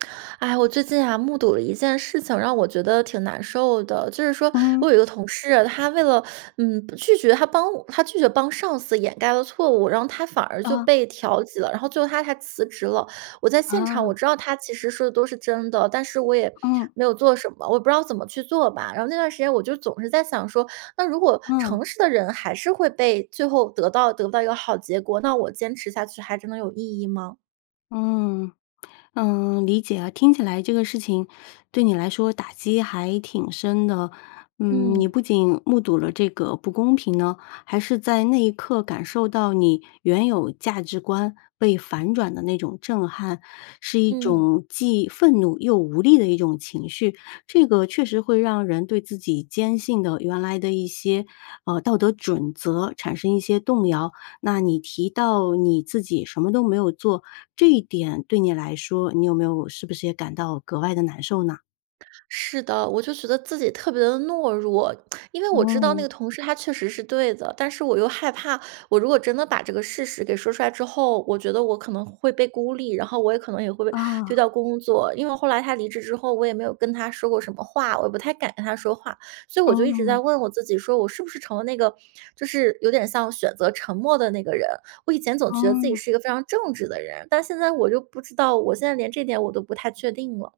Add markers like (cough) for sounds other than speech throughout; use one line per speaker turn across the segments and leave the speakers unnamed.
(smacks lips) 哎，我最近呀目睹了一件事情，让我觉得挺难受的。就是说我
嗯。
有一个同事，他为了嗯，拒绝他帮他拒绝帮上司掩盖了错误，然后他反而就
啊。
被调级了，然后最后他还辞职了。我在现场我
啊。
知道他其实说的都是真的，但是我也
嗯。
没有做什么，我也不知道怎么去做吧。然后那段时间我就总是在想说，那如果
嗯。
诚实的人还是会被最后得到得不到一个好结果，那我坚持下去还真的有意义吗？
嗯，(smacks lips) 嗯，理解啊，听起来这个事情对你来说打击还挺深的。嗯，你
嗯。
不仅目睹了这个不公平呢，还是在那一刻感受到你原有价值观被反转的那种震撼，是一
嗯。
种既愤怒又无力的一种情绪，这个确实会让人对自己坚信的原来的一些，呃，道德准则产生一些动摇。那你提到你自己什么都没有做，这一点对你来说你有没有是不是也感到格外地难受呢？
是的，我就觉得自己特别地懦弱。(smacks lips) 因为我知道那
嗯。
个同事他确实是对的，但是我又害怕。我如果真的把这个事实给说出来之后，我觉得我可能会被孤立，然后我也可能也会被丢
啊。
掉工作。因为后来他离职之后，我也没有跟他说过什么话，我也不太敢跟他说话。所以我就一直在
嗯。
问我自己，说我是不是成了那个就是有点像选择沉默的那个人？我以前总觉得自己
嗯。
是一个非常正直的人，但现在我就不知道，我现在连这点我都不太确定了。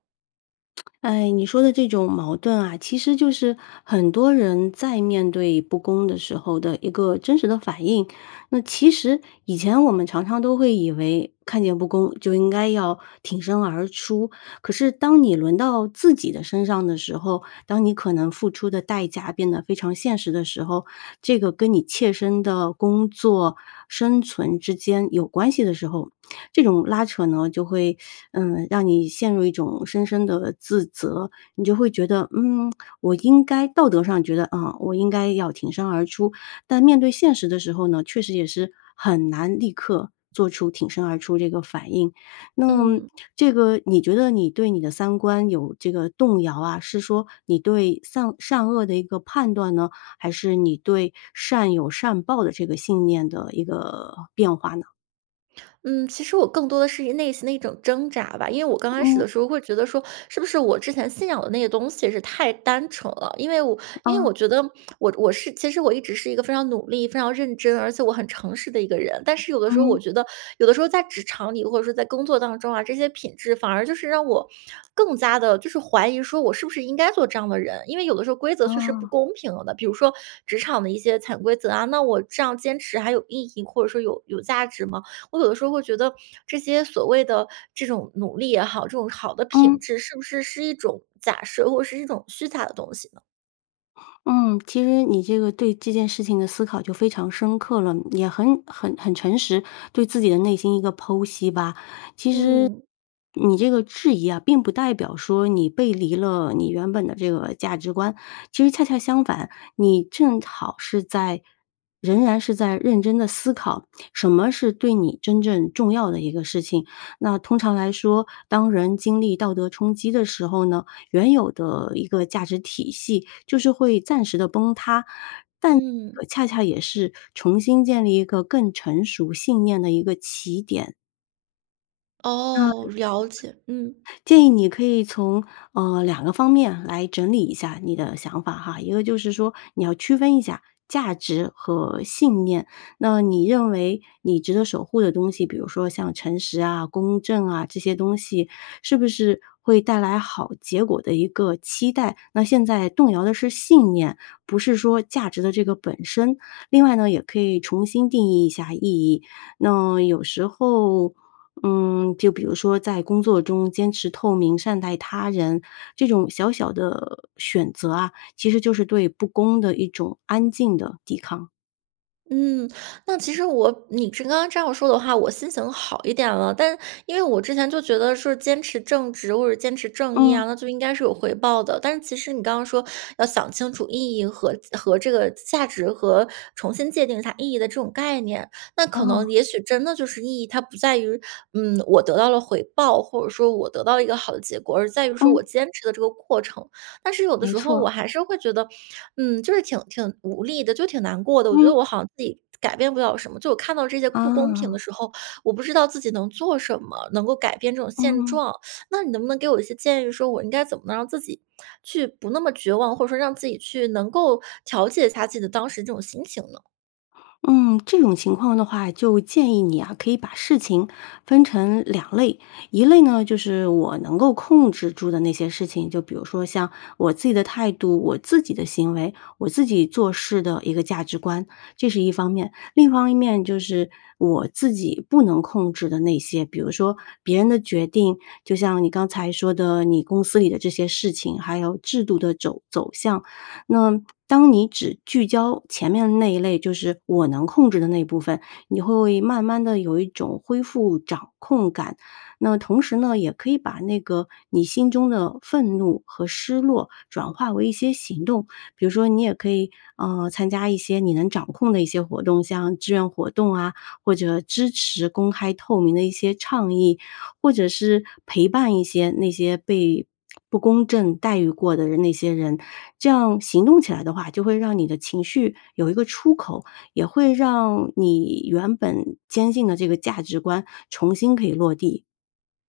(tsk) 哎，你说的这种矛盾啊，其实就是很多人在面对不公的时候的一个真实的反应。那其实以前我们常常都会以为看见不公就应该要挺身而出，可是当你轮到自己的身上的时候，当你可能付出的代价变得非常现实的时候，这个跟你切身的工作、生存之间有关系的时候，这种拉扯呢就会，嗯，让你陷入一种深深地自责。你就会觉得，嗯，我应该道德上觉得，啊，我应该要挺身而出，但面对现实的时候呢，确实也是很难立刻做出挺身而出这个反应。那么
嗯。
这个你觉得你对你的三观有这个动摇啊，是说你对善善恶的一个判断呢，还是你对善有善报的这个信念的一个变化呢？
嗯，其实我更多地是一内心的一种挣扎吧。因为我刚开始
嗯。
的时候会觉得说，是不是我之前信仰的那个东西是太单纯了。因为我因为
哦。
我觉得 (smacks lips) 我我是其实我一直是一个非常努力、非常认真、而且我很诚实的一个人。但是有的时候我
嗯。
觉得有的时候在职场里，或者说在工作当中啊，这些品质反而就是让我更加地就是怀疑说我是不是应该做这样的人？因为有的时候规则确实不
哦。
公平的，比如说职场的一些潜规则啊，那我这样坚持还有意义，或者说有有价值吗？我有的时候会觉得，这些所谓的这种努力也好，这种好的品
嗯。
质是不是是一种假设或者是一种虚假的东西呢？
嗯，其实你这个对这件事情的思考就非常深刻了，嗯，也很很很诚实，对自己的内心一个剖析吧。
嗯。
其实，你这个质疑啊，并不代表说你背离了你原本的这个价值观。其实恰恰相反，你正好是在仍然是在认真地思考，什么是对你真正重要的一个事情。那通常来说，当人经历道德冲击的时候呢，原有的一个价值体系就是会暂时地崩塌，但
嗯。
呃，恰恰也是重新建立一个更成熟信念的一个起点。嗯。
哦，了解，嗯。
建议你可以从呃，两个方面来整理一下你的想法哈。一个就是说你要区分一下价值和信念。那你认为你值得守护的东西，比如说像诚实啊、公正啊，这些东西是不是会带来好结果的一个期待？那现在动摇的是信念，不是说价值的这个本身。另外呢，也可以重新定义一下意义，那有时候，嗯，就比如说在工作中坚持透明，善待他人，这种小小的选择啊，其实就是对不公的一种安静的抵抗。
嗯，那其实我你是刚刚这样说的话，我心情好一点了，但因为我之前就觉得是坚持正直或者坚持正义啊，
嗯。
那就应该是有回报的，但是其实你刚刚说要想清楚意义和和这个价值和重新界定它意义的这种概念，那可能
哦。
也许真的就是意义，它不在于，嗯，我得到了回报，或者说我得到了一个好的结果。而在于说我
嗯。
坚持的这个过程。但是有的
没
时
错
候
儿。
我还是会觉得，嗯，就是挺挺无力的，就挺难过的，我觉得
嗯。
我好像自己改变不了什么，就我看到这些不公平的
哦。
时候，我不知道自己能做什么，能够改变这种现
嗯。
状。(sucks teeth) 那你能不能给我一些建议说我应该怎么能让自己去不那么绝望，或者说让自己去能够调节一下自己的当时这种心情呢？
嗯，这种情况的话就建议你啊，可以把事情分成两类。一类呢，就是我能够控制住的那些事情，就比如说，像我自己的态度、我自己的行为、我自己做事的一个价值观，这是一方面。另一方面就是，我自己不能控制的那些，比如说，别人的决定，就像你刚才说的你公司里的这些事情，还有制度的肘走向。那当你只聚焦前面那一类，就是我能控制的那部分，你会慢慢地有一种恢复掌控感。那么同时呢，也可以把那个，你心中的愤怒和失落转化为一些行动，比如说，你也可以，呃，参加一些你能掌控的一些活动，像志愿活动啊，或者支持公开透明的一些倡议。或者是陪伴一些那些被不公正待遇过的人那些人。这样行动起来的话，就会让你的情绪有一个出口，也会让你原本坚信的这个价值观，重新可以落地。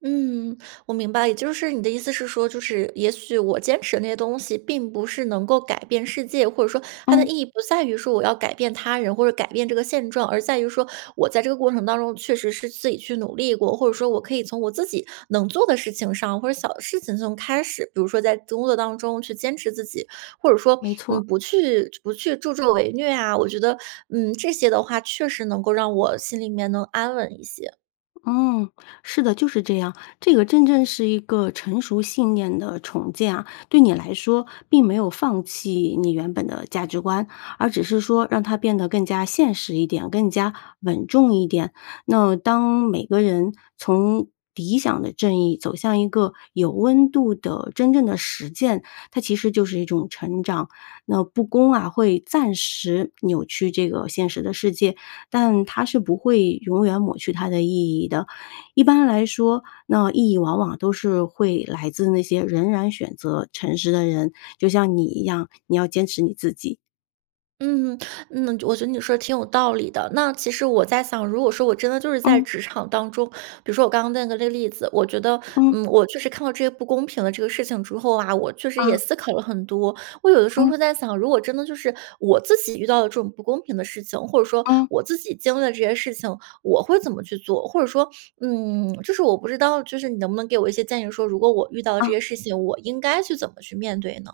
嗯，我明白。也就是你的意思是说，就是也许我坚持的那些东西并不是能够改变世界，或者说它的
嗯。
意义不在于说我要改变他人或者改变这个现状，而在于说我在这个过程当中确实是自己去努力过，或者说我可以从我自己能做的事情上，或者小的事情中开始。比如说在工作当中去坚持自己，或者说
没错
你
儿。
不去不去助纣为虐啊。我觉得，嗯，这些的话确实能够让我心里面能安稳一些。
嗯，是的，就是这样。这个真正是一个成熟信念的重建啊。对你来说，并没有放弃你原本的价值观，而只是说让它变得更加现实一点，更加稳重一点。那当每个人从理想的正义走向一个有温度的真正的实践，它其实就是一种成长。那不公啊，会暂时扭曲这个现实的世界，但它是不会永远抹去它的意义的。一般来说，那意义往往都是会来自那些仍然选择诚实的人，就像你一样，你要坚持你自己。
嗯嗯，(inhales) 嗯，我觉得你说得挺有道理的。那其实我在想，如果说我真的就是在
嗯。
职场当中，比如说我刚刚问的这个例子，我觉得，
嗯。
嗯，我就是看到这些不公平的这个事情之后啊，我确实
啊。
也思考了很多，我有的时候
嗯。
会在想，如果真的就是，我自己遇到了这种不公平的事情，或者说
嗯。
我自己经历的这些事情，我会怎么去做？或者说，嗯，就是我不知道就是你能不能给我一些建议说，如果我遇到了这
哦。
些事情，我应该去怎么去面对呢？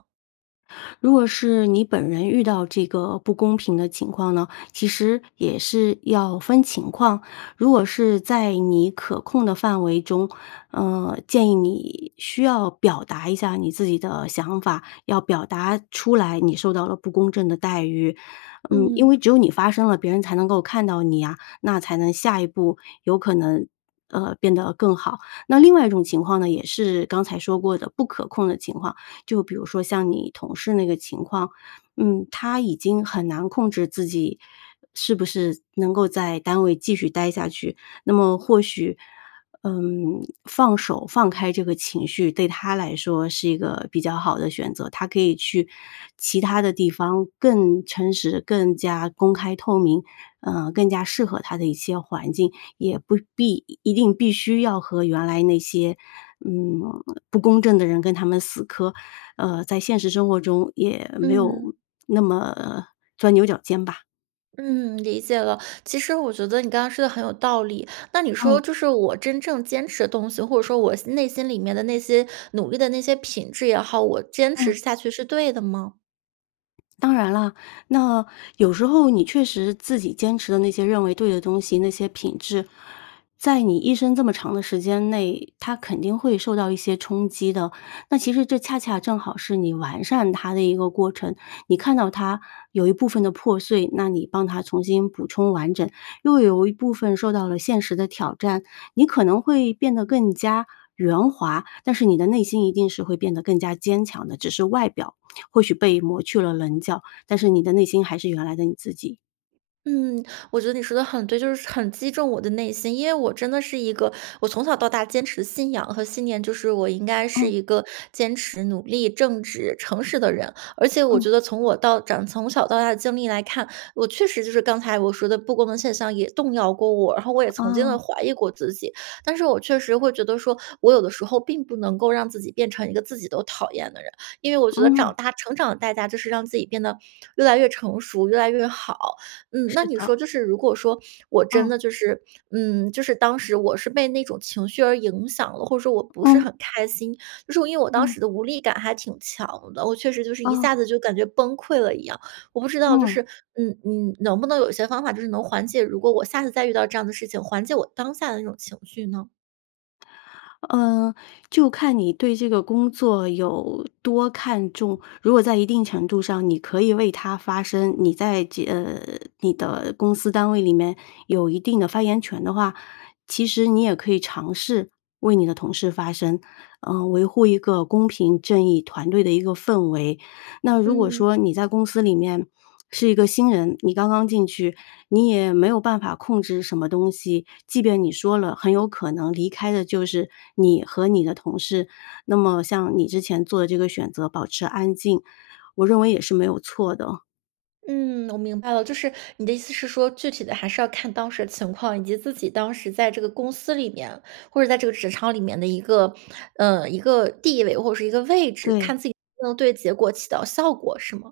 如果是你本人遇到这个不公平的情况呢，其实也是要分情况。如果是在你可控的范围中，呃，建议你需要表达一下你自己的想法，要表达出来你受到了不公正的待遇。嗯，因
嗯。
为只有你发声了，别人才能够看到你呀，那才能下一步有可能，呃，变得更好。那另外一种情况呢，也是刚才说过的不可控的情况，就比如说像你同事那个情况，嗯，他已经很难控制自己是不是能够在单位继续待下去。那么或许，呃，放手放开这个情绪对他来说是一个比较好的选择，他可以去其它的地方更诚实，更加公开透明，呃，更加适合他的一些环境。也不必一定必须要和原来那些，嗯，不公正的人跟他们死磕，呃，在现实生活中也没有
嗯。
那么钻牛角尖吧。
嗯，理解了。其实我觉得你刚刚说得很有道理。那你说，
嗯。
就是我真正坚持的东西，或者说我心内心里面的那些努力的那些品质也好，我坚持
嗯。
下去是对的吗？
当然了，那有时候你确实自己坚持的那些认为对的东西，那些品质，在你一生这么长的时间内，它肯定会受到一些冲击的。那其实这恰恰正好是你完善它的一个过程，你看到它有一部分的破碎，那你帮它重新补充完整；又有一部分受到了现实的挑战，你可能会变得更加圆滑，但是你的内心一定是会变得更加坚强的。只是外表或许被抹去了棱角，但是你的内心还是原来的你自己。
嗯，我觉得你说得很对，就是很击中我的内心。因为我真的是一个，我从小到大坚持信仰和信念，就是我应该是
嗯。
一个坚持努力、正直诚实的人。而且我
嗯。
觉得从我到长从小到大的经历来看，我确实就是刚才我说的不公的现象也动摇过我，然后我也曾经地
哦。
怀疑过自己。但是我确实会觉得说，我有的时候并不能够让自己变成一个自己都讨厌的人，因为我觉得长
嗯。
大成长的代价就是让自己变得越来越成熟、越来越好。嗯，那
是
你
的。
说就是如果说我真
哦。
的就是，嗯，就是当时我是被那种情绪而影响了，或者说我不是
嗯。
很开心，就是因为我当
嗯。
时的无力感还挺强的，我确实就是一
哦。
下子就感觉崩溃了一样。我不知道就
嗯。
是，嗯你能不能有一些方法就是能缓解如果我下次再遇到这样的事情，缓解我当下的那种情绪呢？
呃，就看你对这个工作有多看重。如果在一定程度上，你可以为它发声，你在这呃，你的公司单位里面有一定的发言权的话，其实你也可以尝试为你的同事发声。呃，维护一个公平正义团队的一个氛围。那如果
嗯。
说你在公司里面是一个新人，你刚刚进去，你也没有办法控制什么东西，即便你说了，很有可能离开的就是你和你的同事，那么像你之前做的这个选择保持安静，我认为也是没有错的。
嗯，我明白了，就是你的意思是说具体的还是要看当时的情况，以及自己当时在这个公司里面，或者在这个职场里面的一个，嗯一个地位或者是一个位置，
对。
看自己能对结果起到效果是吗？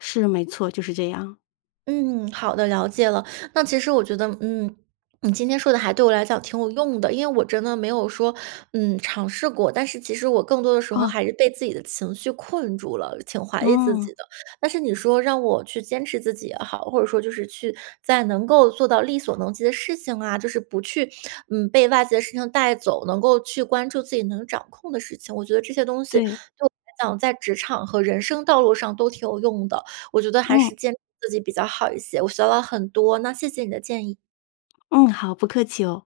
是，没错，就是这样。
嗯，好的，了解了。那其实我觉得，嗯，(swallows) 你今天说的还对我来讲还挺有用的，因为我真的没有说，嗯，尝试过，但是其实我更多的时候
哦。
还是被自己的情绪困住了，挺怀疑自
嗯。
己的。但是你说让我去坚持自己也好，或者说就是去在能够做到力所能及的事情啊，就是不去，嗯，被外界的事情带走，能够去关注自己能掌控的事情。我觉得这些东西对
对。
我来讲，在职场和人生道路上都挺有用的，我觉得还
嗯。
是坚持自己比较好一些，我学到了很多，那谢谢你的建议。
嗯，好，不客气哦。